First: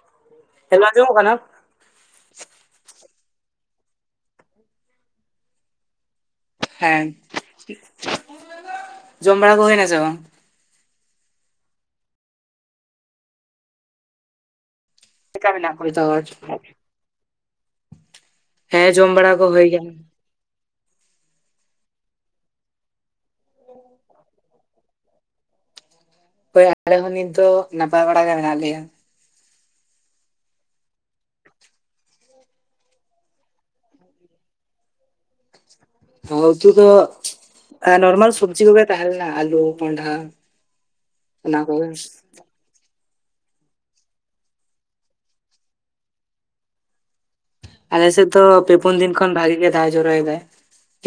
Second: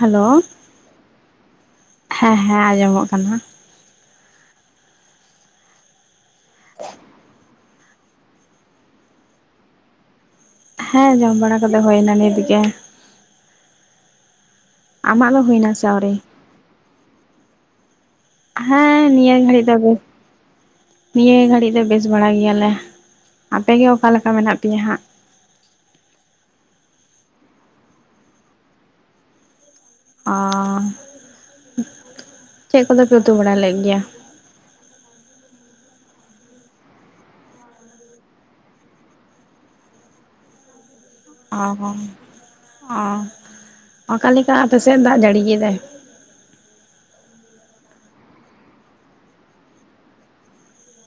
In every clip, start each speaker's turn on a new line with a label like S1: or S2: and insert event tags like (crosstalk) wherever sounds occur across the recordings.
S1: Hello
S2: hello ᱟᱸᱡᱚᱢᱚᱜ ᱠᱟᱱᱟ?
S1: ᱦᱮᱸ ᱦᱮᱸ ᱟᱸᱡᱚᱢᱚᱜ ᱠᱟᱱᱟ ᱾
S2: ᱦᱮᱸ (inaudible) ᱡᱚᱢ ᱵᱟᱲᱟ ᱠᱚ ᱦᱩᱭᱱᱟ ᱥᱮ ᱵᱟᱝ?
S1: ᱦᱮᱸ ᱡᱚᱢ ᱵᱟᱲᱟ ᱠᱚᱫᱚ ᱦᱩᱭᱱᱟ ᱱᱤᱛ ᱜᱮ ᱾ ᱟᱢᱟᱜᱫᱚ
S2: ᱪᱮᱫᱠᱟ
S1: ᱦᱩᱭᱱᱟ
S2: ᱢᱮᱱᱟᱜ
S1: ᱥᱮ
S2: ᱠᱚᱣᱟ ᱡᱚᱛᱚ
S1: ᱟᱹᱣᱨᱤ?
S2: ᱦᱚᱲ?
S1: ᱦᱮᱸ
S2: ᱡᱚᱢ ᱵᱟᱲᱟ
S1: ᱱᱤᱭᱟᱹ
S2: ᱠᱚ
S1: ᱜᱷᱟᱹᱲᱤᱡ
S2: ᱦᱩᱭ
S1: ᱫᱚ
S2: ᱠᱟᱱᱟ
S1: ᱵᱮᱥ ᱾ ᱱᱤᱭᱟᱹ ᱜᱷᱟᱹᱲᱤᱡ ᱫᱚ ᱵᱮᱥ ᱵᱟᱲᱟ ᱜᱮᱭᱟᱞᱮ᱾ᱟᱯᱮᱜᱮ ᱚᱠᱟ ᱞᱮᱠᱟ ᱢᱮᱱᱟᱜ ᱯᱮᱭᱟ ᱦᱟᱸᱜ?
S2: ᱦᱳᱭ ᱟᱞᱮ ᱦᱚᱸ ᱱᱤᱛ ᱫᱚ ᱱᱟᱯᱟᱭ ᱵᱟᱲᱟ ᱜᱮ ᱢᱮᱱᱟᱜ ᱞᱮᱭᱟ ᱾
S1: ᱟ ᱪᱮᱫ ᱠᱚᱫᱚᱯᱮ ᱩᱛᱩ ᱵᱟᱲᱟ ᱞᱮᱫ ᱜᱮᱭᱟ?
S2: ᱦᱚᱸ ᱩᱛᱩ ᱫᱚ ᱱᱚᱨᱢᱟᱞ ᱥᱚᱵᱽᱡᱤ ᱠᱚᱜᱮ ᱛᱟᱦᱮᱸᱞᱮᱱᱟ ᱟᱞᱩ ᱠᱚᱱᱰᱟ ᱾
S1: (inaudible) ᱚᱼ ᱦᱚᱸ ᱚ ᱾ ᱚᱠᱟ ᱞᱮᱠᱟ ᱟᱯᱮ ᱥᱮᱫ ᱫᱟᱜ ᱡᱟᱹᱲᱤ ᱮᱫᱟᱭ?
S2: ᱟᱞᱮ ᱥᱮᱫ ᱫᱚ ᱯᱮ ᱯᱩᱱ ᱫᱤᱱ ᱠᱷᱚᱱ ᱵᱷᱟᱜᱤ ᱜᱮ ᱫᱟᱜ ᱡᱚᱨᱚᱭᱮᱫᱟᱭ ᱾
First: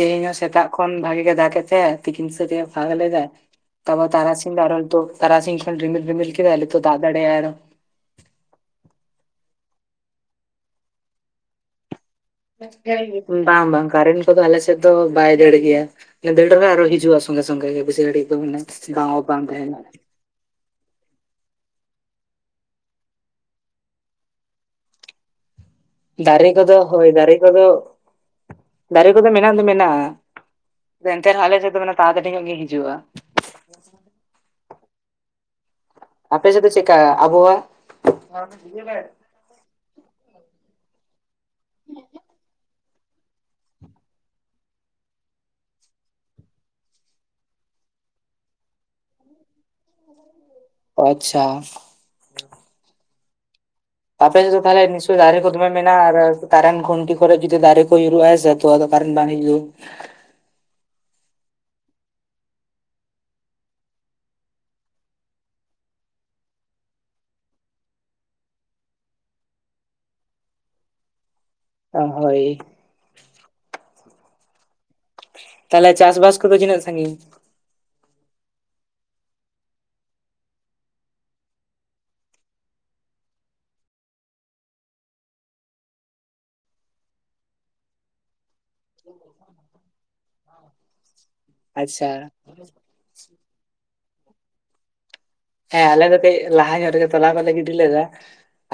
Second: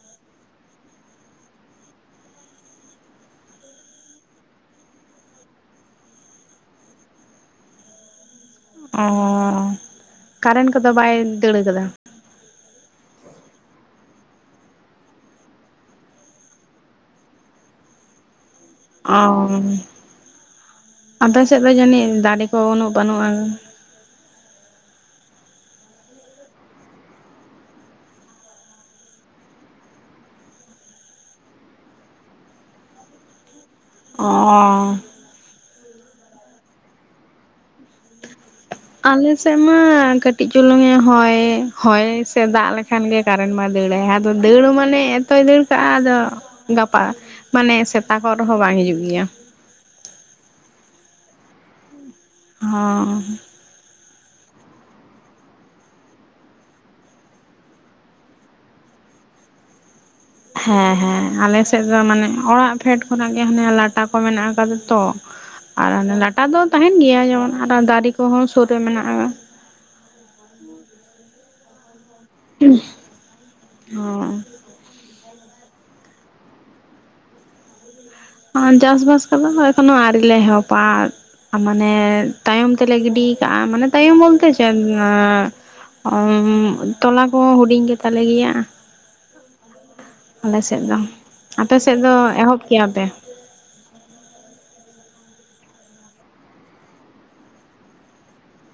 S2: ᱛᱮᱦᱮᱧ ᱦᱚᱸ ᱥᱮᱛᱟᱜ ᱠᱷᱚᱱ ᱵᱷᱟᱜᱤ ᱜᱮ ᱫᱟᱜᱮᱫ ᱛᱟᱦᱮᱸ ᱛᱤᱠᱤᱱ ᱥᱮᱛ ᱮ ᱯᱷᱟᱸᱠ ᱞᱮᱫᱟ ᱾ ᱛᱚᱵᱮ ᱛᱟᱨᱟᱥᱤᱧ ᱫᱚ ᱟᱨᱚ ᱱᱤᱛᱚᱜ ᱛᱟᱨᱟᱥᱤᱧ ᱠᱷᱚᱱ ᱨᱢᱤᱤᱞ ᱨᱤᱢᱤᱞ ᱠᱮᱫᱟᱭ ᱱᱤᱛᱚᱜ ᱫᱟᱜ ᱫᱟᱲᱮᱭᱟᱜᱟᱭ ᱟᱨᱚ ᱾
S1: (unintelligible) ᱠᱟᱨᱮᱱ ᱠᱚᱫᱚ ᱵᱟᱭ ᱫᱟᱹᱲ ᱟᱠᱟᱫᱟ?
S2: (unintelligible) ᱵᱟᱝ ᱵᱟᱝ ᱠᱟᱨᱮᱱᱴ ᱠᱚᱫᱚ ᱟᱞᱮ ᱥᱮᱫ ᱫᱚ ᱵᱟᱭ ᱫᱟᱹᱲ ᱜᱮᱭᱟ᱾ ᱫᱟᱹᱲ ᱨᱮ ᱟᱨᱚ ᱦᱤᱡᱩᱜᱼᱟ ᱥᱚᱸᱜᱮ ᱥᱚᱸᱜᱮ ᱜᱮ ᱵᱮᱥᱤ ᱜᱷᱟᱹᱲᱤᱡ ᱫᱚ ᱢᱟᱱᱮ ᱵᱟᱝ
S1: ᱚ
S2: ᱚᱯᱷ ᱵᱟᱝ ᱛᱟᱦᱮᱱᱟ
S1: ᱟᱯᱮ ᱥᱮᱫ ᱫᱚ ᱡᱟᱹᱱᱤᱡ ᱫᱟᱨᱮ ᱠᱚ ᱩᱱᱟᱹᱜ ᱵᱟᱹᱱᱩᱜᱼᱟ?
S2: ᱫᱟᱨᱮ ᱠᱚᱫᱚ ᱦᱳᱭ ᱫᱟᱨᱮ ᱠᱚᱫᱚ ᱾ ᱫᱟᱨᱮ ᱠᱚᱫᱚ ᱢᱮᱱᱟᱜ ᱫᱚ ᱢᱮᱱᱟᱜᱼᱟ ᱮᱱᱛᱮ ᱨᱮᱦᱚᱸ ᱟᱞᱮ ᱥᱮᱛ ᱫᱚ ᱢᱟᱱᱮ (unintelligible) ᱜᱮ ᱦᱤᱡᱩᱜᱼᱟ ᱾
S1: ᱚ
S2: ᱟᱯᱮ ᱥᱮᱫ ᱫᱚ ᱪᱮᱫᱠᱟ ᱟᱵᱚᱦᱣᱟ (unintelligible)
S1: ᱟᱞ ᱥᱮᱫ ᱢᱟ ᱠᱟᱹᱴᱤᱡ ᱪᱩᱞᱩᱝᱼᱮ ᱦᱚᱭ ᱦᱚᱭ ᱥᱮ ᱫᱟᱜ ᱞᱮ ᱠᱷᱟᱱ ᱜᱮ ᱠᱟᱨᱮᱱ ᱢᱟ ᱫᱟᱹᱲᱟᱭ ᱟᱫᱚ ᱫᱟᱹᱲ ᱢᱟᱱᱮ ᱮᱛᱚᱭ ᱫᱟᱹᱲ ᱠᱟᱜᱼᱟ ᱟᱫᱚ ᱜᱟᱯᱟ ᱢᱟᱱᱮ ᱥᱮᱛᱟᱠᱚᱜ ᱨᱮᱦᱚᱸ ᱵᱟᱝ ᱦᱤᱡᱩᱜ ᱜᱮᱭᱟ
S2: ᱟᱪᱪᱷᱟ
S1: ᱦᱚᱸ
S2: ᱟᱯᱮ ᱥᱮᱫ ᱫᱚ ᱛᱟᱦᱞᱮ ᱱᱤᱥᱚᱭ ᱫᱟᱨᱮ ᱠᱚ ᱫᱚᱢᱮ ᱢᱮᱱᱟᱼᱟ ᱟᱨ ᱠᱟᱨᱮᱱ ᱠᱷᱩᱱᱴᱤ ᱠᱚᱨᱮ ᱡᱩᱫᱤ ᱫᱟᱨᱮ ᱠᱚ ᱭᱩᱨᱩᱜᱼᱟ ᱦᱮᱥᱮ ᱛᱚ ᱟᱫᱚ ᱠᱟᱨᱮᱱ ᱵᱟᱝ ᱦᱤᱡᱩᱜ
S1: ᱦᱮ ᱦᱮ ᱟᱞᱮ ᱥᱮᱫ ᱫᱚ ᱢᱟᱱᱮ ᱚᱲᱟᱜ ᱯᱷᱮᱰ ᱠᱷᱚᱱᱟᱜ ᱜᱮ ᱦᱟᱱᱮ ᱞᱟᱴᱟ ᱠᱚ ᱢᱮᱱᱟᱜ ᱠᱟᱫᱟ ᱛᱚ ᱟᱨ ᱚᱱᱟ ᱞᱟᱴᱟ ᱫᱚ ᱛᱟᱦᱮᱸᱱ ᱜᱮᱭᱟ ᱡᱮᱢᱚᱱ ᱟᱨᱚ ᱫᱟᱨᱮ ᱠᱚᱦᱚᱸ ᱥᱩᱨ ᱨᱮ ᱢᱮᱱᱟᱜᱼᱟ
S2: ᱚ ᱦᱳᱭ
S1: (unintelligible) ᱦᱚᱸ
S2: ᱛᱟᱞᱦᱮ ᱪᱟᱥ ᱵᱟᱥ ᱠᱚᱫᱚ ᱛᱤᱱᱟᱹᱜ ᱥᱟᱺᱜᱤᱧ
S1: ᱚᱸ ᱪᱟᱥ ᱵᱟᱥ ᱠᱚᱫᱚ ᱮᱠᱷᱚᱱᱳ ᱟᱨᱤ ᱞᱮ ᱮᱦᱚᱵᱟ ᱢᱟᱱᱮ ᱛᱟᱭᱚᱢ ᱛᱮᱞᱮ ᱜᱤᱰᱤ ᱠᱟᱜᱼᱟ ᱢᱟᱱᱮ ᱛᱟᱭᱚᱢ ᱵᱚᱞᱛᱮ ᱪᱮᱫ ᱟᱸ ᱚᱢ ᱛᱚᱞᱟ ᱠᱚ ᱦᱩᱰᱤᱧ ᱜᱮ ᱛᱟᱞᱮ ᱜᱮᱭᱟ
S2: (unintelligible)
S1: ᱟᱞᱮ ᱥᱮᱫ ᱫᱚ ᱟᱯᱮ ᱥᱮᱫ ᱫᱚ
S2: ᱟᱪᱪᱷᱟ
S1: ᱮᱦᱚᱵ ᱠᱮᱼᱟᱯᱮ
S2: ᱦᱮ ᱟᱞᱮ ᱫᱚ ᱠᱟᱹᱡ ᱞᱟᱦᱟ ᱧᱚᱜ ᱨᱮᱜᱮ ᱛᱚᱞᱟ ᱠᱚᱞᱮ ᱜᱤᱰᱤ ᱞᱮᱟ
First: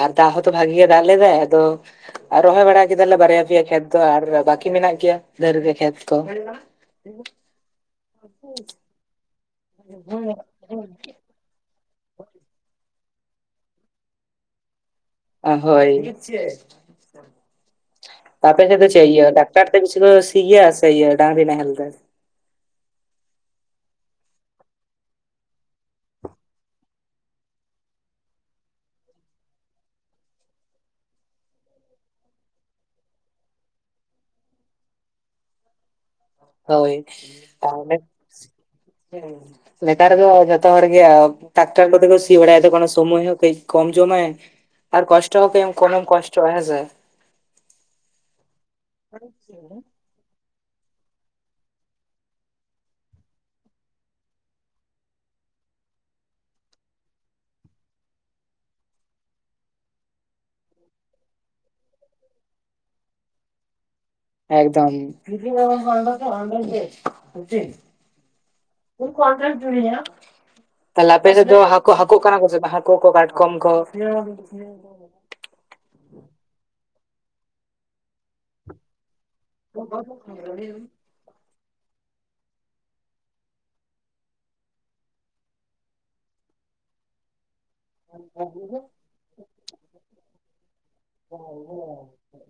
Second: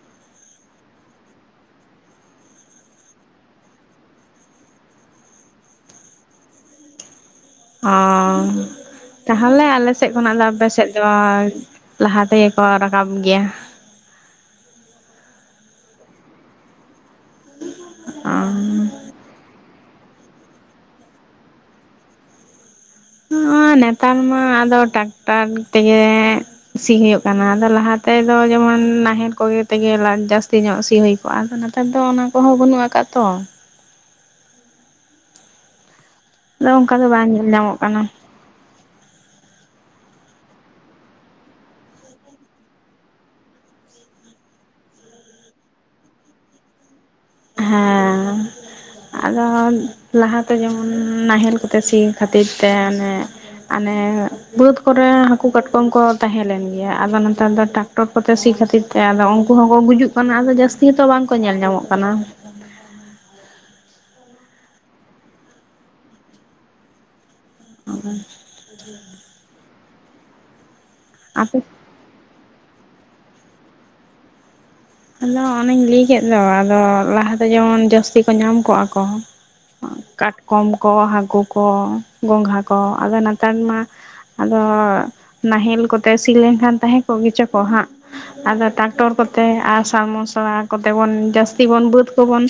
S2: ᱟᱨ ᱫᱟᱜ ᱦᱚᱛᱚ ᱵᱷᱟᱜᱤ ᱜᱮ ᱫᱟᱜ ᱞᱮᱫᱟᱭ ᱟᱫᱚ ᱟᱨ ᱨᱚᱦᱚᱭ ᱵᱟᱲᱟ ᱠᱮᱫᱟᱞᱮ ᱵᱟᱨᱭᱟ ᱯᱮᱭᱟ ᱠᱷᱮᱛ ᱫᱚ ᱟᱨ ᱵᱟᱠᱤ ᱢᱮᱱᱟᱜ ᱜᱮᱭᱟ ᱫᱟᱹᱨ ᱜᱮ ᱠᱷᱮᱛ ᱠᱚ (unintelligible)
S1: ᱚ--ᱛᱟᱦᱚᱞᱮ ᱟᱞᱮᱥᱮᱫ ᱠᱷᱚᱱᱟᱜ ᱫᱚ ᱟᱯᱮᱥᱮᱫ ᱫᱚ ᱞᱟᱦᱟ ᱛᱮᱜᱮ ᱠᱚ ᱨᱟᱠᱟᱵ ᱜᱮᱭᱟ
S2: ᱚ ᱦᱳᱭ
S1: ᱚ
S2: (unintelligible) ᱟᱯᱮ ᱥᱮᱜ ᱫᱚ ᱪᱮᱜ ᱤᱭᱟᱹ (unintelligible) ᱵᱮᱥᱤ ᱠᱚ ᱥᱤᱜᱮᱭᱟ ᱥᱮ ᱤᱭᱟᱹ ᱰᱟᱝᱨᱤ ᱱᱟᱦᱮᱞ ᱛᱮ
S1: ᱦᱚᱸ--ᱱᱮᱛᱟᱨ ᱢᱟ ᱟᱫᱚ ᱴᱟᱠᱴᱟᱨ ᱛᱮᱜᱮ ᱥᱤ ᱦᱩᱭᱩᱜ ᱠᱟᱱᱟ ᱟᱫᱚ ᱞᱟᱦᱟ ᱛᱮᱫᱚ ᱡᱮᱢᱚᱱ ᱱᱟᱦᱮᱞ ᱠᱚᱜᱮ ᱛᱮᱜᱮ ᱡᱟᱥᱛᱤ ᱧᱚᱜ ᱥᱤ ᱦᱩᱭ ᱚ ᱟᱫᱚ ᱱᱮᱛᱟᱨ ᱫᱚ ᱚᱱᱟ ᱠᱚᱦᱚᱸ ᱵᱟᱹᱱᱩᱜ ᱠᱟᱜᱼᱟ ᱛᱚ ᱟᱫᱚ ᱚᱱᱠᱟ
S2: ᱦᱳᱭ
S1: ᱫᱚ ᱵᱟᱝ ᱧᱮᱞ ᱧᱟᱢᱚᱜ
S2: ᱛᱟᱦᱚᱞᱮ
S1: ᱠᱟᱱᱟ
S2: (unintelligible) ᱱᱮᱛᱟᱨ ᱫᱚ ᱡᱷᱚᱛᱚ ᱦᱚᱲ ᱜᱮ ᱴᱟᱠᱴᱟᱨ ᱠᱚᱛᱮ ᱠᱚ ᱥᱤ ᱵᱟᱲᱟᱭᱫᱟᱠᱚ ᱠᱚ ᱚᱱᱟ ᱥᱚᱢᱚᱭ ᱦᱚᱸ ᱠᱟᱹᱡ ᱠᱚᱢ ᱡᱚᱢᱟᱭ ᱟᱨ ᱠᱚᱥᱴᱚ ᱦᱚᱸ ᱠᱟᱹᱡ ᱠᱚᱢᱮᱢ ᱠᱚᱥᱴᱚᱼᱟ ᱦᱮᱸ ᱥᱮ
S1: ᱦᱮᱸ ᱟᱫᱚ ᱞᱟᱦᱟᱛᱮ ᱡᱮᱢᱚᱱ ᱱᱟᱦᱮᱞ ᱠᱚᱛᱮ ᱥᱤ ᱠᱷᱟᱹᱛᱤᱨ ᱛᱮ ᱚᱱᱮ ᱟᱱᱮᱻ ᱵᱟᱹᱫᱽ ᱠᱚᱨᱮ ᱦᱟᱹᱠᱩ ᱠᱟᱴᱠᱚᱢ ᱠᱚ ᱛᱟᱦᱮᱸ ᱞᱮᱱ ᱜᱮᱭᱟ ᱟᱫᱚ ᱱᱮᱛᱟᱨ ᱫᱚ ᱴᱟᱠᱴᱚᱨ ᱠᱚᱛᱮ ᱥᱤ ᱠᱷᱟᱹᱛᱤᱨ ᱛᱮ ᱪᱮᱜ ᱟᱫᱚ ᱩᱝᱠᱩ ᱦᱚᱸᱠᱚ ᱜᱩᱡᱩᱜ ᱠᱟᱱᱟ ᱟᱫᱚ ᱡᱟᱹᱥᱛᱤ ᱦᱚᱸᱛᱚ ᱵᱟᱝᱠᱚ ᱧᱮᱞ ᱧᱟᱢᱚᱜ ᱠᱟᱱᱟ
S2: ᱮᱠᱫᱚᱢ (unintelligible) (unintelligible) ᱛᱟᱞᱦᱮ ᱟᱯᱮ ᱥᱮᱫ ᱫᱚ ᱦᱟᱹᱠᱩ ᱦᱟᱹᱠᱩᱜ ᱠᱟᱱᱟ ᱠᱚ ᱥᱮ ᱵᱟᱝ ᱦᱟᱹᱠᱩ ᱠᱚ ᱠᱟᱴᱠᱚᱢ ᱠᱚ (unintelligible)
S1: ᱟᱫᱚ ᱚᱱᱤᱧ ᱞᱟᱹᱭ ᱠᱮᱫ ᱫᱚ ᱟᱫᱚ ᱞᱟᱦᱟᱛᱮ ᱡᱮᱢᱚᱱ ᱡᱟᱹᱥᱛᱤ ᱠᱚ ᱧᱟᱢ ᱠᱚᱜ-ᱟ ᱠᱚ ᱚ ᱠᱟᱴᱠᱚᱢ ᱠᱚ ᱦᱟᱠᱩ ᱠᱚ ᱜᱚᱸᱜᱷᱟ ᱠᱚ ᱟᱫᱚ ᱱᱮᱛᱟᱨ ᱢᱟ ᱟᱫᱚ ᱱᱟᱦᱮᱞ ᱠᱚᱛᱮ ᱥᱤ ᱞᱮᱝᱠᱷᱟᱱ ᱛᱟᱦᱮᱸ ᱠᱚᱜ ᱜᱮᱪᱟ ᱠᱚ ᱦᱟᱸᱜ ᱟᱫᱚ ᱴᱨᱟᱠᱴᱚᱨ ᱠᱚᱛᱮ ᱟᱥᱟᱼᱢᱚᱥᱲᱟ ᱠᱚᱛᱮ ᱵᱚᱱ ᱡᱟᱹᱥᱛᱤ ᱵᱚᱱ ᱵᱟᱹᱫᱽ ᱠᱚᱵᱚᱱ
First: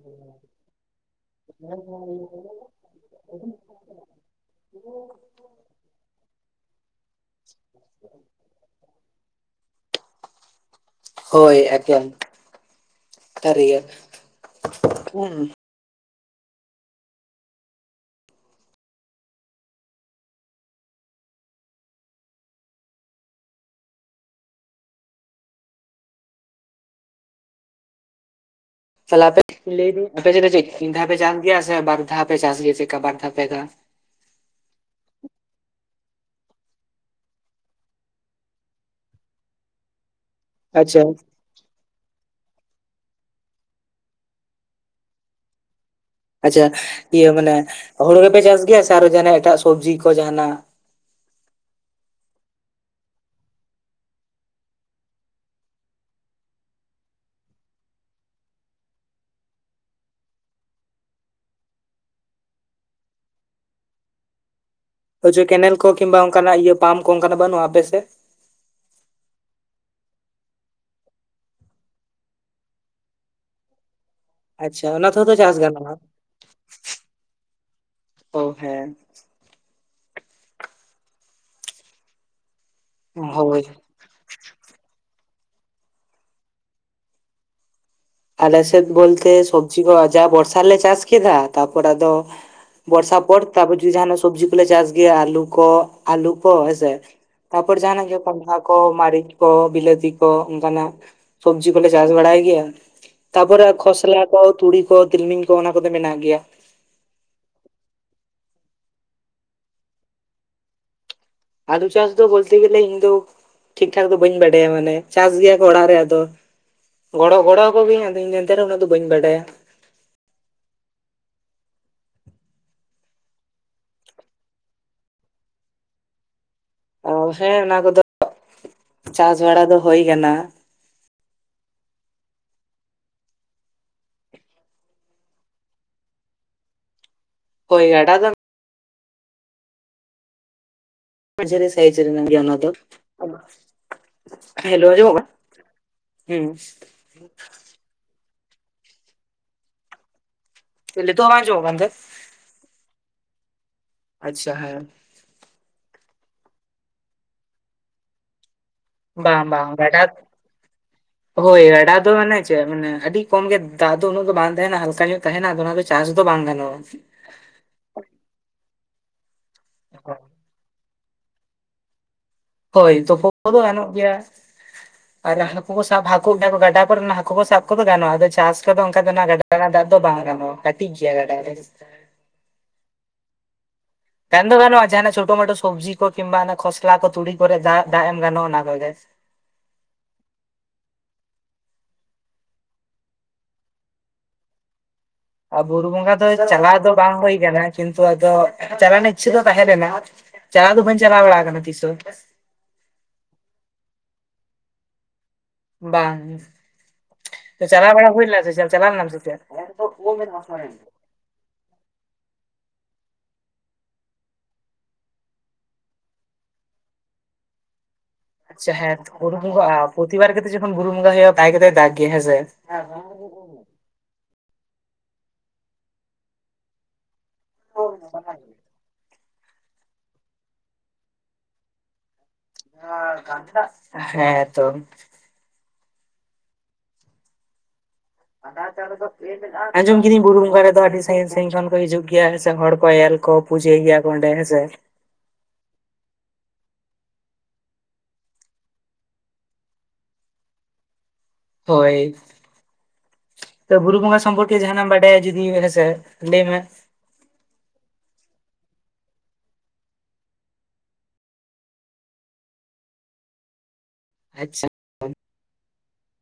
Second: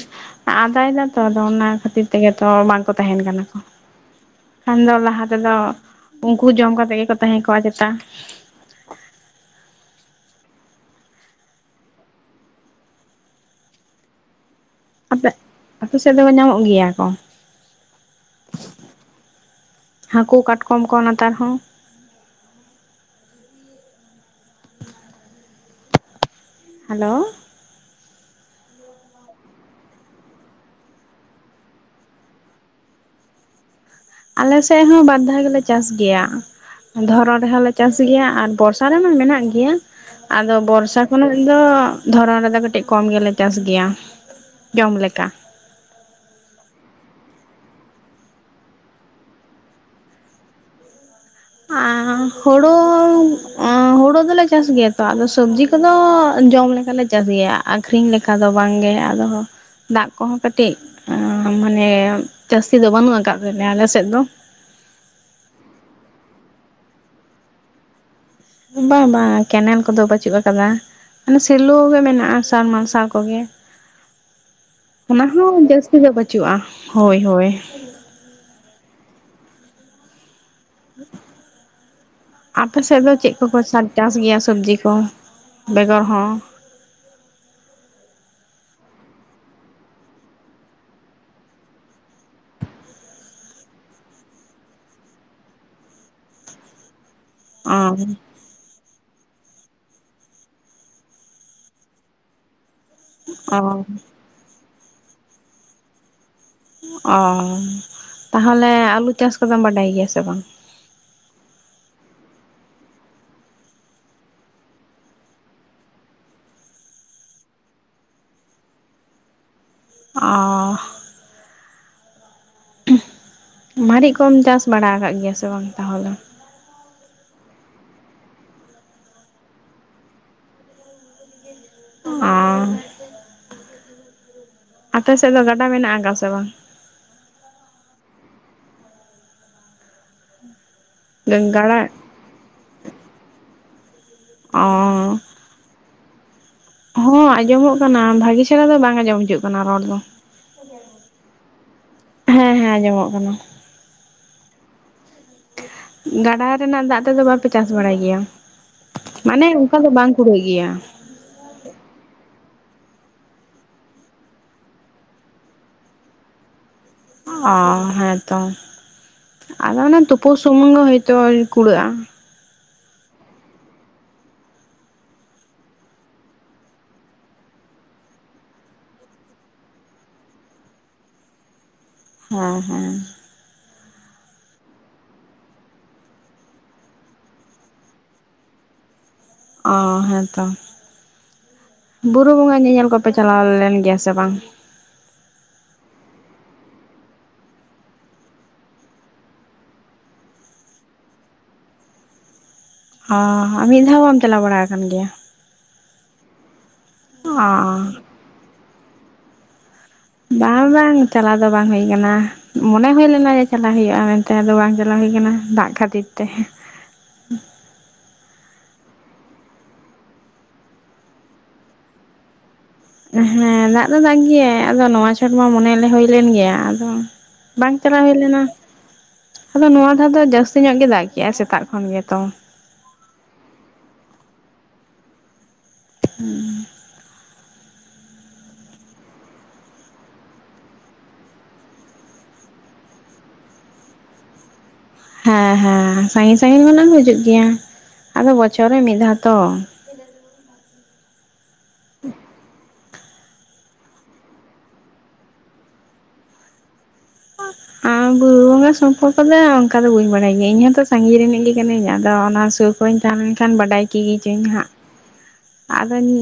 S1: ᱟᱫᱟᱭᱫᱟ ᱛᱚ ᱟᱫᱚ ᱚᱱᱟ ᱠᱷᱟᱹᱛᱤᱨ ᱛᱮᱜᱮ ᱛᱚ ᱵᱟᱝᱠᱚ ᱛᱟᱦᱮᱸᱱ ᱠᱟᱱᱟ ᱠᱚ ᱠᱷᱟᱱ ᱫᱚ ᱞᱟᱦᱟ ᱛᱮᱫᱚ ᱩᱝᱠᱩ ᱡᱚᱢ ᱠᱟᱛᱮᱝ ᱜᱮᱠᱚ ᱛᱟᱦᱮᱸ ᱠᱚᱜᱼᱟ ᱪᱮᱛᱟ (unintelligible)
S2: ᱦᱳᱭ ᱮᱠᱚᱢ ᱥᱟᱹᱨᱜᱮ
S1: ᱟᱯᱮᱜ ᱟᱯᱮᱥᱮᱫ ᱫᱚᱠᱚ ᱧᱟᱢᱚᱜ ᱜᱮᱭᱟ ᱠᱚ ᱦᱟᱹᱠᱩ ᱠᱟᱴᱠᱚᱢ ᱠᱚ ᱱᱮᱛᱟᱨ ᱦᱚᱸ ᱦᱮᱞᱳ
S2: ᱛᱟᱦᱚᱞᱮᱯᱮᱫ ᱞᱟᱹᱭ ᱫᱟᱹᱧ ᱟᱯᱮ ᱪᱮᱫ ᱪᱮᱫ ᱪ (inaudible) ᱫᱷᱟᱣ ᱯᱮ ᱪᱟᱥ ᱜᱮᱭᱟ ᱥᱮ ᱵᱟᱨ ᱫᱷᱟᱣ ᱯᱮ ᱪᱟᱥ ᱜᱮᱭᱟ ᱪᱮᱫᱠᱟ ᱵᱟᱨ ᱫᱷᱟᱣ ᱯᱮ ᱫᱷᱟᱣ
S1: ᱟᱞᱮᱥᱮᱫ ᱦᱚᱸ ᱵᱟᱨ ᱫᱷᱟᱣ ᱜᱮᱞᱮ ᱪᱟᱥ ᱜᱮᱭᱟ ᱫᱷᱚᱨᱚᱱ ᱨᱮᱦᱚᱸᱞᱮ ᱪᱟᱥ ᱜᱮᱭᱟ ᱟᱨ ᱵᱚᱨᱥᱟ ᱨᱮᱢᱟ ᱢᱮᱱᱟᱜ ᱜᱮᱭᱟ ᱟᱫᱚ ᱵᱚᱨᱥᱟ
S2: ᱟᱪᱪᱷᱟ
S1: ᱠᱷᱚᱱ ᱟᱞ (inaudible) ᱫᱚ ᱫᱷᱚᱨᱚᱱ ᱨᱮᱫᱚ ᱠᱟᱹᱴᱤᱡ ᱠᱚᱢ ᱜᱮᱞᱮ ᱪᱟᱥ ᱜᱮᱭᱟ ᱡᱚᱢ ᱞᱮᱠᱟ
S2: ᱟᱪᱪᱷᱟ ᱤᱭᱟᱹ ᱢᱟᱱᱮ ᱦᱩᱲᱩ ᱜᱮᱯᱮ ᱪᱟᱥ ᱜᱮᱭᱟ ᱥᱮ ᱟᱨᱚ ᱡᱟᱦᱟᱱᱟᱜ ᱮᱴᱟᱜ ᱥᱚᱵᱽᱡᱤ ᱠᱚ ᱡᱟᱦᱟᱱᱟᱜ
S1: ᱦᱳᱲᱳ ᱦᱩᱲᱩ ᱫᱚᱞᱮ ᱪᱟᱥ ᱜᱮᱭᱟ ᱛᱚ ᱟᱫᱚ ᱥᱚᱵᱡᱤ ᱠᱚᱫᱚ ᱡᱚᱢ ᱞᱮᱠᱟᱞᱮ ᱪᱟᱥ ᱜᱮᱭᱟ ᱚᱱᱠᱟ ᱫᱚ ᱵᱟᱝᱜᱮ ᱟᱫᱚᱦᱚᱸ ᱫᱟᱜ ᱠᱚᱦᱚᱸ ᱠᱟᱹᱴᱤᱡ ᱢᱟᱱᱮ ᱡᱟᱹᱥᱛᱤ ᱫᱚ ᱵᱟᱹᱱᱩᱜ ᱟᱠᱟᱫ ᱛᱮᱭᱟ ᱟᱞᱮᱥᱮᱫ ᱫᱚ
S2: ᱦᱳᱭᱪᱚ ᱠᱮᱱᱮᱞ ᱠᱚ ᱠᱤᱝᱵᱟ ᱚᱱᱠᱟᱱᱟᱜ ᱤᱭᱟᱹ ᱯᱟᱢᱯ ᱠᱚ ᱚᱱᱠᱟᱱᱟᱜ ᱵᱟᱹᱱᱩᱜᱼᱟ ᱟᱯᱮᱥᱮᱫ
S1: ᱵᱟᱝ ᱵᱟᱝ ᱠᱮᱱᱮᱞ ᱠᱚᱫᱚ ᱵᱟᱹᱪᱩᱜ ᱟᱠᱟᱫᱟ ᱢᱟᱱᱮ ᱥᱮᱞᱩ ᱜᱮ ᱢᱮᱱᱟᱜ-ᱟ ᱥᱟᱵᱽᱢᱟᱨᱥᱟᱞ ᱠᱚᱜᱮ
S2: ᱟᱪᱪᱷᱟ
S1: ᱚᱱᱟ
S2: ᱛᱮᱦᱚᱸᱛᱚ ᱪᱟᱥ
S1: ᱦᱚᱸ ᱡᱟᱹᱥᱛᱤ
S2: ᱜᱟᱱᱚᱜᱼᱟ
S1: ᱫᱚ ᱵᱟᱹᱪᱩᱜᱼᱟ ᱦᱳᱭ ᱦᱳᱭ
S2: ᱚ ᱦᱮᱸ
S1: ᱟᱯᱮ ᱥᱮᱫ ᱫᱚ ᱪᱮᱫ ᱠᱚ ᱠᱚ
S2: ᱦᱳᱭ
S1: ᱥᱟᱨ ᱪᱟᱥ ᱜᱮᱭᱟ ᱥᱚᱵᱽᱡᱤ ᱠᱚ ᱵᱮᱜᱟᱲ ᱦᱚᱸ
S2: ᱟᱞᱮᱥᱮᱫ ᱵᱚᱞᱛᱮ ᱥᱚᱵᱡᱤ ᱠᱚ ᱡᱟ ᱵᱚᱨᱥᱟ ᱨᱮᱞᱮ ᱪᱟᱥ ᱠᱮᱫᱟ ᱛᱟᱨᱯᱚᱨ ᱟᱫᱚ ᱵᱚᱨᱥᱟ ᱯᱚᱨ ᱛᱟᱯᱚᱨ ᱡᱫᱤ ᱡᱟᱦᱟᱱᱟᱜ ᱥᱚᱵᱡᱤ ᱠᱚᱞᱮ ᱪᱟᱥ ᱜᱮᱭᱟ ᱟᱞᱩ ᱠᱚ ᱟᱞᱩ ᱠᱚ ᱦᱮᱸᱥᱮ ᱛᱟᱯᱚᱨ
S1: ᱚ
S2: ᱡᱟᱦᱟᱱᱟᱜ ᱜᱮ ᱠᱚᱸᱰᱷᱟ ᱠᱚ ᱢᱟᱹᱨᱤᱪ ᱠᱚ ᱵᱤᱞᱟᱹᱛᱤ ᱠᱚ ᱚᱱᱠᱟᱱᱟᱜ ᱥᱚᱵᱡᱤ ᱠᱚᱞᱮ ᱪᱟᱥ ᱵᱟᱲᱟᱭ ᱜᱮᱭᱟ
S1: ᱚ
S2: ᱛᱟᱯᱚᱨᱮ ᱠᱷᱚᱥᱞᱟ ᱠᱚ ᱛᱩᱲᱤ ᱠᱚ ᱛᱤᱞᱢᱤᱧ ᱠᱚ ᱚᱱᱟ ᱠᱚᱫᱚ ᱢᱮᱱᱟᱜ ᱜᱮᱭᱟ
S1: ᱚ ᱛᱟᱦᱚᱞᱮ ᱟᱞᱩ ᱪᱟᱥ ᱠᱚᱫᱚᱢ ᱵᱟᱰᱟᱭ ᱜᱮᱭᱟ ᱥᱮ ᱵᱟᱝ
S2: ᱟᱞᱩ ᱪᱟᱥ ᱫᱚ ᱵᱚᱞᱛᱮ ᱜᱮᱞᱮ ᱤᱧᱫᱚ ᱴᱷᱤᱠ ᱴᱷᱟᱠ ᱫᱚ ᱵᱟᱹᱧ ᱵᱟᱰᱟᱭᱟ ᱢᱟᱱᱮ ᱪᱟᱥ ᱜᱮᱭᱟ ᱠᱚ ᱚᱲᱟᱜ ᱨᱮ ᱟᱫᱚ ᱜᱚᱲᱚ ᱜᱚᱲᱚ ᱟᱠᱜᱤᱭᱟᱹᱧ ᱟᱫᱚ ᱤᱧ ᱫᱚ ᱮᱱᱛᱮ ᱨᱮᱦᱚᱸ ᱩᱱᱟᱹᱜ ᱫᱚ ᱵᱟᱹᱧ ᱵᱟᱰᱟᱭᱟ
S1: ᱚ ᱢᱟᱨᱤᱡ ᱠᱚᱢ ᱪᱟᱥ ᱵᱟᱲᱟ ᱟᱠᱟᱫ ᱜᱮᱭᱟ ᱥᱮ ᱵᱟᱝ ᱛᱟᱦᱚᱞᱮ
S2: ᱚ ᱦᱮᱸ ᱚᱱᱟ ᱠᱚᱫᱚ ᱪᱟᱥ ᱵᱟᱲᱟ ᱫᱚ ᱦᱚᱭ ᱠᱟᱱᱟ
S1: ᱟᱨ ᱟᱯᱮ ᱥᱮᱫ ᱫᱚ ᱜᱟᱰᱟ ᱢᱮᱱᱟᱜ ᱟᱠᱟᱜ ᱥᱮ ᱵᱟᱝ
S2: ᱦᱳᱭ ᱜᱟᱰᱟ ᱫᱚ
S1: ᱵᱟᱝ
S2: ᱢᱟᱡᱷᱟᱨᱤ
S1: ᱜᱟᱰᱟ
S2: ᱥᱟᱹᱭᱤᱪ ᱜᱮᱭᱟ ᱚᱱᱟᱫᱚ
S1: ᱚ
S2: ᱦᱮᱞᱳ ᱟᱡᱚᱢᱚᱜ ᱠᱟ ᱦᱩᱸ
S1: ᱦᱚᱸ ᱟᱸᱡᱚᱢᱚᱜ ᱠᱟᱱᱟ ᱵᱷᱟᱹᱜᱤ ᱪᱷᱮᱨᱦᱟ ᱫᱚ ᱵᱟᱝ ᱟᱸᱡᱚᱢ ᱦᱤᱡᱩᱜ ᱠᱟᱱᱟ ᱨᱚᱲ ᱫᱚ
S2: ᱞᱤᱛᱚᱜ ᱦᱚᱸ ᱵᱟᱝ ᱟᱸᱡᱚᱢᱚᱜ ᱠᱟᱱᱛᱮ
S1: ᱦᱮᱸ ᱦᱮᱸ ᱟᱸᱡᱚᱢᱚᱜ ᱠᱟᱱᱟ
S2: ᱟᱪᱪᱷᱟ ᱦᱮᱸ
S1: ᱜᱟᱰᱟ ᱨᱮᱱᱟᱜ ᱫᱟᱜ ᱛᱮᱫᱚ ᱵᱟᱯᱮ ᱪᱟᱥ ᱵᱟᱲᱟᱭ ᱜᱮᱭᱟ
S2: ᱵᱟᱝ
S1: ᱢᱟᱱᱮ ᱚᱱᱠᱟ ᱫᱚ
S2: ᱜᱟᱰᱟ
S1: ᱵᱟᱝ ᱠᱩᱲᱟᱹᱜ ᱜᱮᱭᱟ
S2: ᱦᱳᱭ ᱜᱟᱰᱟ ᱫᱚ ᱢᱟᱱᱮ ᱪᱮᱫ ᱢᱟᱱᱮ ᱟᱹᱰᱤ ᱠᱚᱢ ᱜᱮ ᱫᱟᱜ ᱫᱚ ᱩᱱᱟᱹᱜ ᱫᱚ ᱵᱟᱝ ᱛᱟᱦᱮᱱᱟ ᱦᱟᱞᱠᱟ ᱧᱚᱜ ᱛᱟᱦᱮᱱᱟ ᱟᱫᱚ ᱚᱱᱟ ᱫᱚ ᱪᱟᱥ ᱫᱚ ᱵᱟᱝ ᱜᱟᱱᱚᱜᱼᱟ
S1: ᱚ ᱦᱮᱸᱛᱚ ᱟᱫᱚ ᱚᱱᱮ ᱛᱩᱯᱩ ᱥᱩᱢᱩᱝ ᱜᱮ ᱦᱚᱭᱛᱚ ᱠᱩᱲᱟᱹᱜᱼᱟ
S2: ᱦᱚᱭ ᱛᱚᱯᱚᱜ ᱠᱚᱫᱚ ᱜᱟᱱᱚᱜ ᱜᱮᱭᱟ
S1: (inaudible)
S2: ᱟᱨ ᱦᱟᱹᱠᱩ ᱠᱚ ᱥᱟᱵ ᱦᱟᱹᱠᱩ ᱜᱟᱰᱟ ᱠᱚᱨᱮ ᱦᱟᱹᱠᱩ ᱠᱚ ᱥᱟᱵ ᱠᱚᱫᱚ ᱜᱟᱱᱼᱟ ᱟᱫᱚ ᱪᱟᱥ ᱠᱚᱫᱚ ᱚᱱᱠᱟ ᱜᱟᱰᱟ ᱚᱱᱟ ᱫᱟᱜ ᱫᱚ ᱵᱟᱝ ᱜᱟᱱᱚᱜᱼᱟ ᱠᱟᱹᱴᱤᱡ ᱜᱮᱭᱟ ᱜᱟᱰᱟ ᱨᱮ
S1: ᱦᱮᱸ ᱦᱮᱸ
S2: ᱜᱟᱱ ᱫᱚ ᱜᱟᱱᱚᱜᱼᱟ ᱡᱟᱦᱟᱱᱟᱜ ᱪᱷᱳᱴᱳ ᱢᱳᱴᱳ ᱥᱚᱵᱽᱡᱤ ᱠᱚ ᱠᱤᱢᱵᱟ ᱠᱷᱚᱥᱞᱟ ᱠᱚ ᱛᱩᱲᱤ ᱠᱚᱨᱮ ᱫᱟᱜ ᱮᱢ ᱜᱟᱱᱚᱜᱼᱟ ᱚᱱᱟ ᱠᱚᱜᱮ
S1: ᱚ ᱦᱮᱸ ᱛᱚ ᱵᱩᱨᱩ ᱵᱚᱸᱜᱟ ᱧᱮᱧᱮᱞ ᱠᱚᱯᱮ ᱪᱟᱞᱟᱣᱢ ᱞᱮᱱ ᱜᱮᱭᱟ ᱥᱮ ᱵᱟᱝ?
S2: ᱵᱩᱨᱩ ᱵᱚᱸᱜᱟ ᱫᱚ ᱪᱟᱞᱟᱣ ᱫᱚ ᱵᱟᱝ ᱦᱩᱭ ᱠᱟᱱᱟ ᱠᱤᱱᱛᱩ ᱟᱫᱚ ᱪᱟᱞᱟᱣ ᱨᱮᱱᱟᱜ ᱤᱪᱷᱟᱹ ᱫᱚ ᱛᱟᱦᱮᱸ ᱞᱮᱱᱟ ᱪᱟᱞᱟᱣ ᱫᱚ ᱵᱟᱹᱧ ᱪᱟᱞᱟᱣ ᱵᱟᱲᱟ ᱟᱠᱟᱱᱟ ᱛᱤᱥᱚ ᱮᱱᱛᱮᱜ?
S1: ᱚ ᱢᱤᱫ ᱫᱷᱟᱣ ᱵᱟᱢ ᱪᱟᱞᱟᱣ ᱵᱟᱲᱟ ᱟᱠᱟᱱ ᱜᱮᱭᱟ?
S2: ᱵᱟᱝ
S1: ᱚ
S2: ᱪᱟᱞᱟᱣ ᱵᱟᱲᱟ ᱦᱩᱭ ᱞᱮᱱᱟ ᱥᱮ ᱪᱮ ᱪᱟᱞᱟᱣ ᱞᱮᱱᱟᱢ ᱥᱮ? ᱪᱮᱫ?
S1: ᱵᱟᱝ ᱵᱟᱝ ᱪᱟᱞᱟᱣ ᱫᱚ ᱵᱟᱝ ᱦᱩᱭ ᱟᱠᱟᱱᱟ ᱾ ᱢᱚᱱᱮ ᱦᱩᱭ ᱞᱮᱱᱟ ᱡᱮ ᱪᱟᱞᱟᱣ ᱦᱩᱭᱩᱜᱼᱟ ᱢᱮᱱ ᱛᱮ ᱟᱫᱚ ᱵᱟᱝ ᱪᱟᱞᱟᱣ ᱦᱩᱭ ᱟᱠᱟᱱᱟ ᱫᱟᱜ ᱠᱷᱟᱹᱛᱤᱨ ᱛᱮ ᱾
S2: ᱟᱪᱷᱟ ᱦᱮᱸ ᱵᱩᱨᱩ ᱵᱚᱸᱜᱟ ᱟᱨ ᱯᱨᱚᱛᱤᱵᱟᱨ ᱠᱟᱛᱮ ᱡᱚᱠᱷᱚᱱ ᱵᱩᱨᱩ ᱵᱚᱸᱜᱟ ᱦᱩᱭᱩᱜᱼᱟ ᱛᱟᱭ ᱠᱟᱛᱮ ᱫᱟᱜ ᱜᱮᱭᱟ ᱦᱮᱸᱥᱮ
S1: ᱦᱮᱸ ᱫᱟᱜ ᱫᱚ ᱫᱟᱜ ᱜᱮᱭᱟ ᱟᱫᱚ ᱱᱚᱶᱟ ᱪᱷᱚᱴ ᱢᱟ ᱢᱚᱱᱮ ᱞᱮ ᱦᱩᱭᱞᱱ ᱜᱮᱭᱟ ᱟᱫᱚ ᱵᱟᱝ ᱪᱟᱞᱟᱣ ᱦᱩᱭ ᱞᱮᱱᱟ ᱾ ᱟᱫᱚ ᱱᱚᱶᱟ ᱫᱷᱟᱣ ᱫᱚ ᱡᱟᱹᱥᱛᱤ ᱧᱚᱜ ᱜᱮ ᱫᱟᱜ ᱠᱮᱫᱼᱟᱭ ᱥᱮᱛᱟᱜ ᱠᱷᱚᱱ ᱜᱮᱛᱚ ᱾
S2: (unintelligible) ᱦᱮᱸ ᱛᱚ ᱾
S1: ᱦᱩᱸ ᱾
S2: (unintelligible) ᱟᱸᱡᱚᱢ ᱠᱤᱫᱟᱹᱧ ᱵᱩᱨᱩ ᱵᱚᱸᱜᱟ ᱨᱮᱫᱚ ᱟᱹᱰᱤ ᱥᱟᱹᱜᱤᱧ ᱥᱟᱺᱜᱤᱧ ᱠᱷᱚᱱ ᱠᱚ ᱦᱤᱡᱩᱜ ᱜᱮᱭᱟ ᱥᱮ ᱦᱚᱲ ᱠᱚ ᱮᱞ ᱠᱚ ᱾ ᱯᱩᱡᱟᱹᱭ ᱜᱮᱭᱟ ᱠᱚ ᱚᱸᱰᱮ ᱦᱮᱸ ᱥᱮ?
S1: ᱦᱮᱸ ᱦᱮᱸ ᱥᱟᱺᱜᱤᱧ ᱥᱟᱺᱜᱤᱧ ᱠᱷᱚᱱᱟᱜ ᱮᱢ ᱦᱤᱡᱩᱜ ᱜᱮᱭᱟ ᱟᱫᱚ ᱵᱚᱪᱷᱚᱨ ᱨᱮ ᱢᱤᱫ ᱫᱷᱟᱣ ᱛᱚ ᱾
S2: ᱦᱳᱭ ᱾ ᱛᱚ ᱵᱩᱨᱩ ᱵᱚᱸᱜᱟ ᱥᱚᱢᱯᱚᱨᱠᱮ ᱡᱟᱦᱟᱱᱟᱢ ᱵᱟᱰᱟᱭᱟ ᱡᱩᱫᱤ ᱦᱮᱸᱥᱮ ᱞᱟᱹᱭ ᱢᱮ
S1: ᱟᱨ ᱵᱩᱨᱩ ᱱᱚᱶᱟ ᱥᱚᱢᱯᱚᱨᱠᱚ ᱫᱚ ᱚᱱᱠᱟ ᱫᱚ ᱵᱟᱹᱧ ᱵᱟᱰᱟᱭ ᱜᱮᱭᱟ ᱤᱧ ᱦᱚᱸᱛᱚ ᱥᱟᱺᱜᱤᱧ ᱨᱤᱱᱤᱡ ᱜᱮ ᱠᱟᱹᱱᱟᱹᱧ ᱟᱫᱚ ᱚᱱᱟ ᱥᱩᱨ ᱠᱚᱧ ᱛᱟᱦᱮᱸ ᱞᱮᱱ ᱠᱷᱟᱱ ᱵᱟᱰᱟᱭ ᱠᱤᱡᱤᱧ
S2: ᱟᱪᱪᱷᱟ
S1: ᱦᱟᱸᱜ ᱟᱫᱚᱧ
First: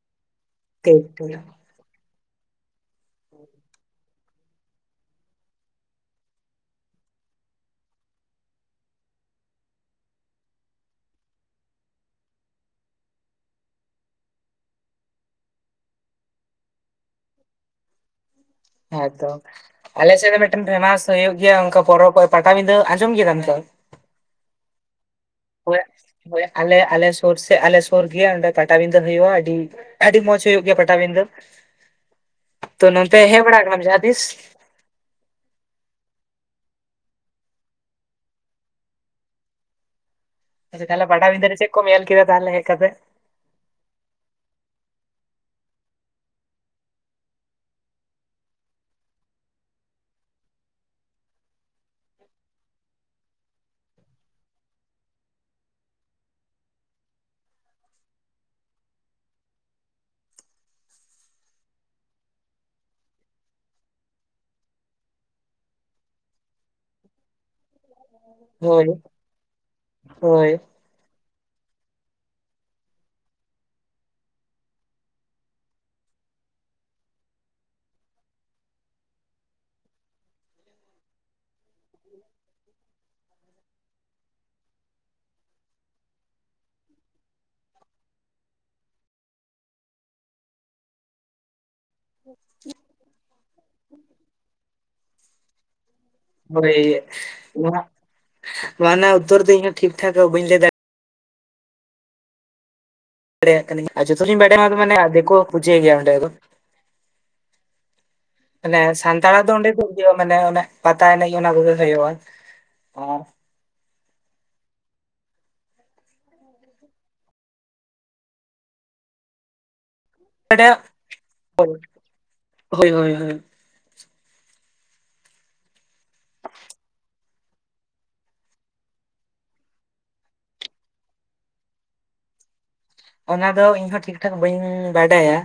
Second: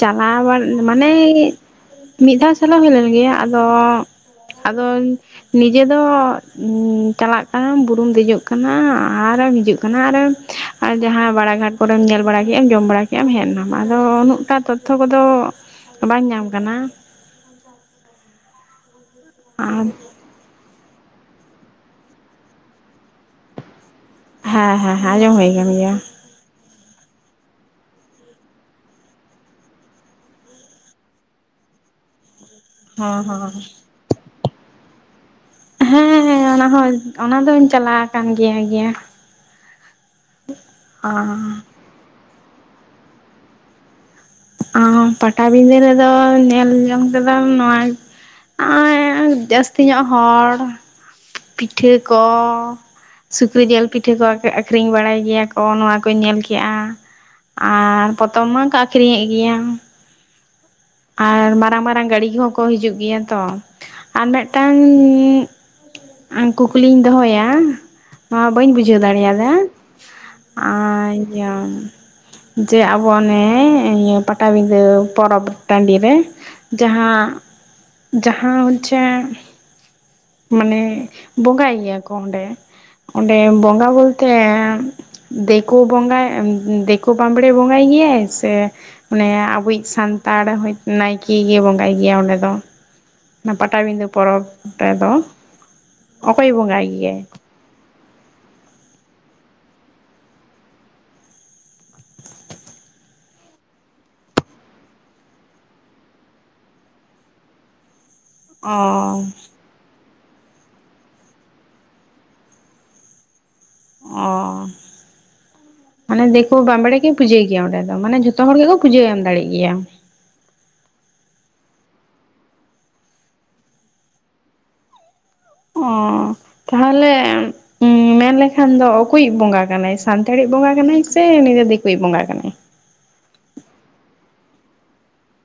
S1: ᱪᱟᱞᱟᱣᱟ ᱢᱟᱱᱮᱻ
S2: ᱦᱮᱸ
S1: ᱢᱤᱫ ᱫᱷᱟᱣ ᱥᱮᱱᱚᱜ ᱦᱩᱭ ᱞᱮᱱ ᱜᱮᱭᱟ ᱟᱫᱚ ᱟᱫᱚᱢ ᱱᱤᱡᱮ ᱫᱚ ᱪᱟᱞᱟᱜ ᱠᱟᱱᱟ ᱵᱩᱨᱩᱢ ᱫᱮᱡᱚᱜ ᱠᱟᱱᱟ ᱟᱨᱮᱢ ᱦᱤᱡᱩᱜ ᱠᱟᱱᱟ ᱟᱨᱮᱢ ᱟᱨ ᱡᱟᱦᱟᱸ ᱵᱟᱲᱟ ᱜᱷᱟᱴ ᱠᱚᱨᱮᱢ ᱧᱮᱞ ᱵᱟᱲᱟ ᱠᱮ ᱟᱢ ᱡᱚᱢ ᱵᱟᱲᱟ ᱠᱮᱼᱟ ᱮᱢ ᱦᱮᱡ ᱮᱱᱟᱢ ᱟᱫᱚ ᱩᱱᱟᱹᱜ ᱴᱟ ᱛᱚᱛᱛᱷᱚ ᱠᱚᱫᱚ ᱵᱟᱝ ᱧᱟᱢ ᱟᱠᱟᱱᱟ ᱾
S2: ᱦᱮᱸᱛᱚ
S1: ᱟᱨ
S2: ᱟᱞᱮ ᱥᱮᱫ ᱫᱚ ᱢᱤᱫ ᱴᱮᱱ ᱯᱷᱮᱢᱟᱥ ᱦᱩᱭᱩᱜ ᱜᱮᱭᱟ ᱚᱱᱠᱟ ᱯᱚᱨᱚᱵᱽ ᱯᱟᱴᱟᱵᱤᱸᱫᱟᱹ ᱟᱸᱡᱚᱢ ᱠᱮᱫᱟᱢ ᱛᱚ
S1: ᱦᱮᱸ ᱦᱮᱸ ᱦᱮᱸ ᱟᱸᱡᱚᱢᱮᱫ
S2: ᱦᱳᱭ ᱦᱳᱭ ᱟᱞᱮ ᱟᱞᱮ ᱥᱩᱨ ᱥᱮ ᱟᱞᱮ ᱥᱩᱨ ᱜᱮ ᱚᱸᱰᱮ ᱯᱟᱴᱟᱵᱤᱸᱫᱟᱹ ᱦᱩᱭᱩᱜᱼᱟ ᱟᱹᱰᱤ ᱾ ᱟᱹᱰᱤ ᱢᱚᱸᱡᱽ ᱦᱩᱭᱩᱜ ᱜᱮᱭᱟ ᱯᱟᱴᱟᱵᱤᱸᱫᱟᱹ ᱾
S1: (inaudible)
S2: ᱛᱚ
S1: ᱦᱮᱸ
S2: ᱱᱚᱱᱛᱮ
S1: ᱦᱮᱸ
S2: ᱦᱮᱡ ᱵᱟᱲᱟ ᱟᱠᱟᱱᱟᱢ ᱡᱟᱦᱟᱸ ᱛᱤᱥ?
S1: ᱦᱮᱸ ᱚᱱᱟᱦᱚ ᱚᱱᱟ ᱫᱚᱧ ᱪᱟᱞᱟᱣ ᱟᱠᱟᱱ ᱜᱮᱭᱟ ᱜᱮᱭᱟ
S2: ᱟᱫᱚ ᱛᱟᱦᱚᱞᱮ ᱯᱟᱴᱟᱵᱤᱸᱫᱟᱹ ᱨᱮ ᱪᱮᱫ ᱠᱚᱢ ᱧᱮᱞ ᱠᱮᱫᱟ ᱛᱟᱦᱚᱞᱮ ᱦᱮᱡ ᱠᱟᱛᱮ
S1: ᱯᱟᱴᱟᱵᱤᱸᱫᱟᱹ ᱨᱮ ᱫᱚ ᱧᱮᱞ ᱡᱚᱝ ᱛᱮᱫᱚ ᱱᱚᱶᱟ ᱟᱸᱭ ᱡᱟᱹᱥᱛᱤ ᱧᱚᱜ ᱦᱚᱲ ᱾ ᱯᱤᱴᱷᱟᱹ ᱠᱚ ᱾ ᱥᱩᱠᱨᱤ ᱡᱤᱞ ᱯᱤᱴᱷᱟᱹ ᱠᱚ ᱟᱠᱷᱨᱤᱧ ᱵᱟᱲᱟᱭ ᱜᱮᱭᱟ ᱠᱚ ᱱᱚᱶᱟ ᱠᱚᱧ ᱧᱮᱞ ᱠᱮᱜᱼᱟ ᱾ ᱟᱨᱻ ᱯᱚᱛᱚᱵ ᱢᱟᱠᱚ ᱟᱠᱷᱨᱤᱧ ᱧᱮᱫ ᱜᱮᱭᱟ᱾ ᱟᱨ ᱢᱟᱨᱟᱝ ᱢᱟᱨᱟᱝ ᱜᱟᱹᱰᱤ ᱠᱚᱦᱚᱸ ᱠᱚ ᱦᱤᱡᱩᱜ ᱜᱮᱭᱟ ᱛᱚ ᱟᱨ ᱢᱤᱫ ᱴᱟᱝ ᱟᱸ ᱠᱩᱠᱞᱤᱧ ᱫᱚᱦᱚᱭᱟ ᱱᱚᱶᱟ ᱵᱟᱹᱧ
S2: ᱦᱳᱭ
S1: ᱵᱩᱡᱷᱟᱹᱣ ᱫᱟᱲᱮᱭᱟᱫᱟ
S2: ᱦᱳᱭ
S1: ᱟᱨ (unintelligible) ᱡᱮ ᱟᱵᱚ ᱚᱱᱮ ᱤᱭᱟᱹ ᱯᱟᱴᱟᱵᱤᱫᱟᱹ ᱯᱚᱨᱚᱵᱽ ᱴᱟᱺᱰᱤ ᱨᱮ ᱡᱟᱦᱟᱸ ᱡᱟᱦᱟᱸ ᱦᱚᱸᱪᱮ ᱢᱟᱱᱮ ᱵᱚᱸᱜᱟᱭ ᱜᱮᱭᱟ ᱠᱚ ᱚᱸᱰᱮ ᱚᱸᱰᱮ ᱵᱚᱸᱜᱟ ᱵᱚᱞ ᱛᱮ ᱫᱮᱠᱳ ᱵᱚᱸᱜᱟ ᱮᱸ ᱫᱮᱠᱳ ᱵᱟᱢᱲᱮ ᱵᱚᱸᱜᱟᱭ ᱜᱮᱭᱟ ᱥᱮ? ᱢᱚᱱᱮ ᱟᱵᱚᱭᱤᱡ ᱥᱟᱱᱛᱟᱲ ᱦᱚᱭ ᱾ ᱱᱟᱭᱠᱮ ᱜᱮ ᱵᱚᱸᱜᱟᱭ ᱜᱮᱭᱟ ᱚᱸᱰᱮ ᱫᱚ ᱚᱱᱟ ᱯᱟᱴᱟᱵᱤᱸᱫᱟᱹ ᱯᱚᱨᱚᱵᱽ ᱨᱮᱫᱚ ᱾
S2: ᱦᱚᱭ ᱢᱟᱜ ᱢᱟᱱᱟᱣ ᱩᱛᱟ. ᱨ ᱫᱟ. ᱧ ᱤᱧ ᱦᱚᱸ ᱴᱷᱤᱠ ᱴᱷᱟᱠ ᱦᱚᱸ ᱵᱟᱹᱧ ᱞᱟᱹᱭ ᱫᱟᱲᱮᱭᱟᱜᱼᱟ ᱾ ᱟᱨ ᱡᱚᱛᱚ ᱞᱤᱧ ᱵᱟᱰᱟᱭᱟ ᱟᱨ ᱢᱟᱱᱮ ᱟᱨ ᱫᱮᱠᱳ ᱯᱩᱡᱟᱭ ᱜᱮᱭᱟ ᱚᱸᱰᱮ ᱫᱚ ᱾ ᱢᱟᱱᱮ
S1: ᱚ
S2: ᱥᱟᱱᱛᱟᱲᱟᱜ ᱫᱚ ᱚᱸᱰᱮ ᱫᱚ ᱤᱭᱳ ᱢᱟᱱᱮ ᱚᱱᱮ ᱯᱟᱛᱟ ᱮᱱᱮᱡ ᱜᱮ ᱚᱱᱟ ᱠᱚᱜᱮ ᱦᱩᱭᱩᱜᱼᱟ᱾
S1: ᱚᱻᱻ ᱢᱟᱱᱮ ᱫᱤᱠᱩ ᱵᱟᱢᱵᱲᱮ ᱜᱮ ᱯᱩᱡᱟᱹᱭ ᱜᱮᱭᱟ ᱚᱸᱰᱮ ᱫᱚ ᱢᱟᱱᱮ ᱡᱷᱚᱛᱚ ᱦᱚᱲ ᱜᱮᱠᱚ ᱯᱩᱡᱟᱹᱭ ᱮᱢ ᱫᱟᱲᱮᱜ ᱜᱮᱭᱟ
S2: (unintelligible) ᱦᱳᱭ ᱦᱳᱭ ᱦᱳᱭ ᱦᱳᱭ
S1: ᱚ ᱛᱟᱦᱚᱞᱮ ᱩᱸᱸ ᱢᱮᱱ ᱞᱮᱠᱷᱟᱱ ᱫᱚ ᱚᱠᱚᱭᱤᱡ ᱵᱚᱸᱜᱟ ᱠᱟᱱᱟᱭ ᱥᱟᱱᱛᱟᱲᱤᱡ ᱵᱚᱸᱜᱟ ᱠᱟᱱᱟᱭ ᱥᱮ ᱱᱤᱡᱮ ᱫᱤᱠᱩᱭᱤᱡ ᱵᱚᱸᱜᱟ ᱠᱟᱱᱟᱭ
S2: ᱚᱱᱟ ᱫᱚ ᱤᱧ ᱦᱚᱸ ᱴᱷᱤᱠ ᱴᱷᱟᱠ ᱵᱟᱹᱧ ᱵᱟᱰᱟᱭᱟ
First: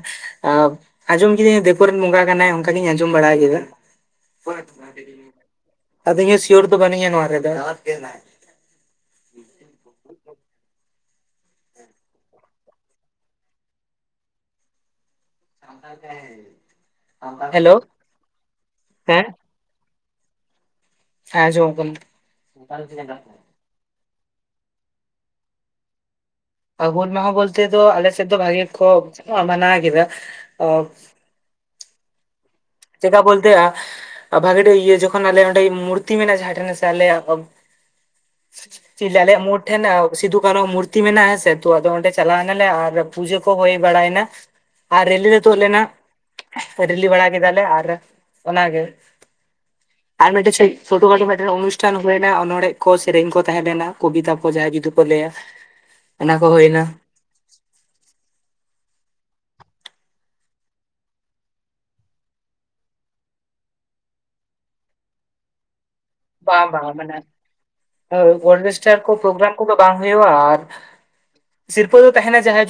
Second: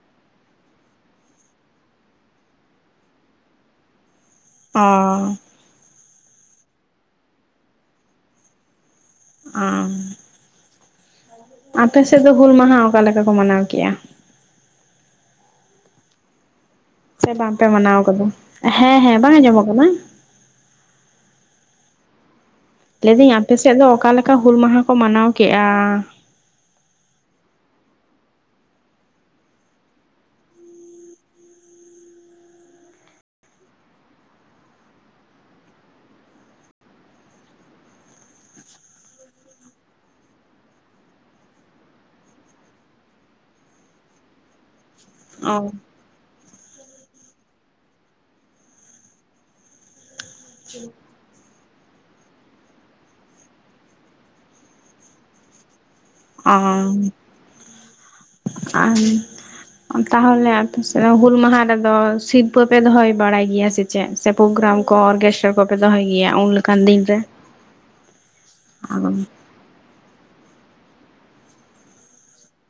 S2: ᱟᱨ ᱟᱸᱡᱚᱢ ᱠᱤᱫᱟᱹᱧ ᱫᱮᱠᱳ ᱨᱮᱱ ᱵᱚᱸᱜᱟ ᱠᱟᱱᱟᱭ ᱚᱱᱠᱟ ᱜᱤᱧ ᱟᱸᱡᱚᱢ ᱵᱟᱲᱟ ᱠᱮᱫᱟ
S1: ᱚ
S2: (inaudible) ᱟᱫᱚ ᱤᱧ ᱦᱚᱸ ᱥᱤᱭᱳᱨ ᱫᱚ ᱵᱟᱹᱱᱩᱧᱟ ᱱᱚᱣᱟ ᱨᱮᱫᱚ (unintelligible)
S1: (inaudible) ᱟᱯᱮ ᱥᱮᱫ ᱫᱚ ᱦᱩᱞ ᱢᱟᱦᱟ ᱚᱠᱟ ᱞᱮᱠᱟ ᱠᱚ ᱢᱟᱱᱟᱣ ᱠᱮᱭᱟ?
S2: ᱥᱟᱱᱛᱟᱲ ᱛᱮ (unintelligible)
S1: ᱥᱮ ᱵᱟᱝ ᱯᱮ ᱢᱟᱱᱟᱣ ᱟᱠᱟᱫᱟ? ᱦᱮᱸ ᱦᱮᱸ ᱵᱟᱝ ᱟᱸᱡᱚᱢᱚᱜ ᱠᱟᱱᱟ
S2: ᱦᱮᱸ ᱟᱸᱡᱚᱢ ᱠᱟᱱᱟ᱾
S1: ᱞᱟᱹᱭᱫᱟᱹᱧ ᱟᱯᱮᱥᱮᱫ ᱫᱚ ᱚᱠᱟᱮᱠᱟ ᱦᱩᱞ ᱢᱟᱦᱟ ᱠᱚ ᱢᱟᱱᱟᱣ ᱠᱮᱜᱼᱟ?
S2: (unintelligible) ᱵᱚᱞᱛᱮ ᱫᱚ ᱟᱞᱮᱥᱮᱫ ᱫᱚ ᱵᱷᱟᱹᱜᱤ ᱠᱚ ᱢᱟᱱᱟᱣ ᱠᱮᱫᱟ ᱪᱮᱫᱟᱜ ᱵᱚᱞᱛᱮ ᱟ ᱵᱷᱟᱹᱜᱤ ᱴᱷᱮᱡ ᱤᱭᱟᱹ ᱡᱚᱠᱷᱚᱱ ᱟᱞᱮ ᱚᱸᱰᱮ ᱢᱩᱨᱛᱤ ᱢᱮᱱᱟᱜᱼᱟ ᱡᱟᱦᱟᱸᱴᱷᱮᱱ ᱥᱮ ᱟᱞᱮ (unintelligible) (unintelligible) ᱟᱞᱮᱭᱟᱜ ᱢᱳᱲ ᱴᱷᱮᱱ ᱥᱤᱫᱩ ᱠᱟᱱᱩ ᱢᱩᱨᱛᱤ ᱢᱮᱱᱟᱜᱼᱟ ᱥᱮ ᱛᱚ ᱟᱫᱚ ᱚᱸᱰᱮ ᱪᱟᱞᱟᱣ ᱱᱟᱞᱮ ᱟᱨ ᱯᱩᱡᱟᱹ ᱠᱚ ᱦᱩᱭ ᱵᱟᱲᱟᱭ ᱱᱟ ᱟᱨ ᱨᱮᱞᱤ ᱛᱩᱫ
S1: ᱚ
S2: ᱞᱮᱱᱟ ᱨᱮᱞᱤ ᱵᱟᱲᱟ (unintelligible) ᱟᱞᱮ ᱟᱨ ᱚᱱᱟᱜᱮ ᱟᱨ ᱢᱤᱫᱴᱮᱱ ᱪᱷᱳᱴᱳ ᱢᱳᱴᱳ ᱢᱤᱫᱴᱟᱝ ᱚᱱᱩᱥ ᱴᱷᱮᱱ ᱦᱩᱭᱱᱟ ᱚᱱᱚᱲᱦᱮ ᱠᱚ ᱥᱮᱨᱮᱧ ᱠᱚ ᱛᱟᱦᱮᱸ ᱞᱮᱱᱟ ᱠᱚᱵᱤᱛᱟ ᱠᱚ ᱡᱟᱦᱟᱸᱭ ᱡᱩᱫᱤ ᱠᱚ ᱞᱟᱹᱭᱟ ᱚᱱᱟ
S1: ᱚ
S2: ᱠᱚ ᱦᱩᱭᱱᱟ
S1: ᱟᱨ ᱛᱟᱦᱚᱞᱮ ᱟᱯᱮ ᱥᱮ ᱦᱩᱞ ᱢᱟᱦᱟ ᱨᱮᱫᱚ ᱥᱤᱨᱯᱟᱹ ᱯᱮ ᱫᱚᱦᱚᱭ ᱵᱟᱲᱟᱭ ᱜᱮᱭᱟ ᱥᱤ ᱪᱮᱜ ᱥᱮ ᱯᱨᱳᱜᱨᱟᱢ ᱠᱚ ᱚᱨ ᱪᱮᱫ ᱠᱚᱯᱮ ᱫᱚᱦᱚᱭ ᱜᱮᱭᱟ ᱩᱱ
S2: ᱵᱟᱝ
S1: ᱞᱮᱠᱟᱱ
S2: ᱵᱟᱝ
S1: ᱫᱤᱱ
S2: ᱢᱟᱱᱮ
S1: ᱨᱮ
S2: ᱚᱨᱜᱮᱥᱴᱟᱨ
S1: ᱚ
S2: ᱠᱚ ᱯᱳᱜᱨᱟᱢ ᱠᱷᱩᱵ ᱫᱚ ᱵᱟᱝ ᱦᱩᱭᱩᱜᱼᱟ, ᱟᱨ ᱥᱤᱨᱯᱟᱹ ᱫᱚ ᱛᱟᱦᱮᱱᱟ ᱡᱟᱦᱟᱸᱭ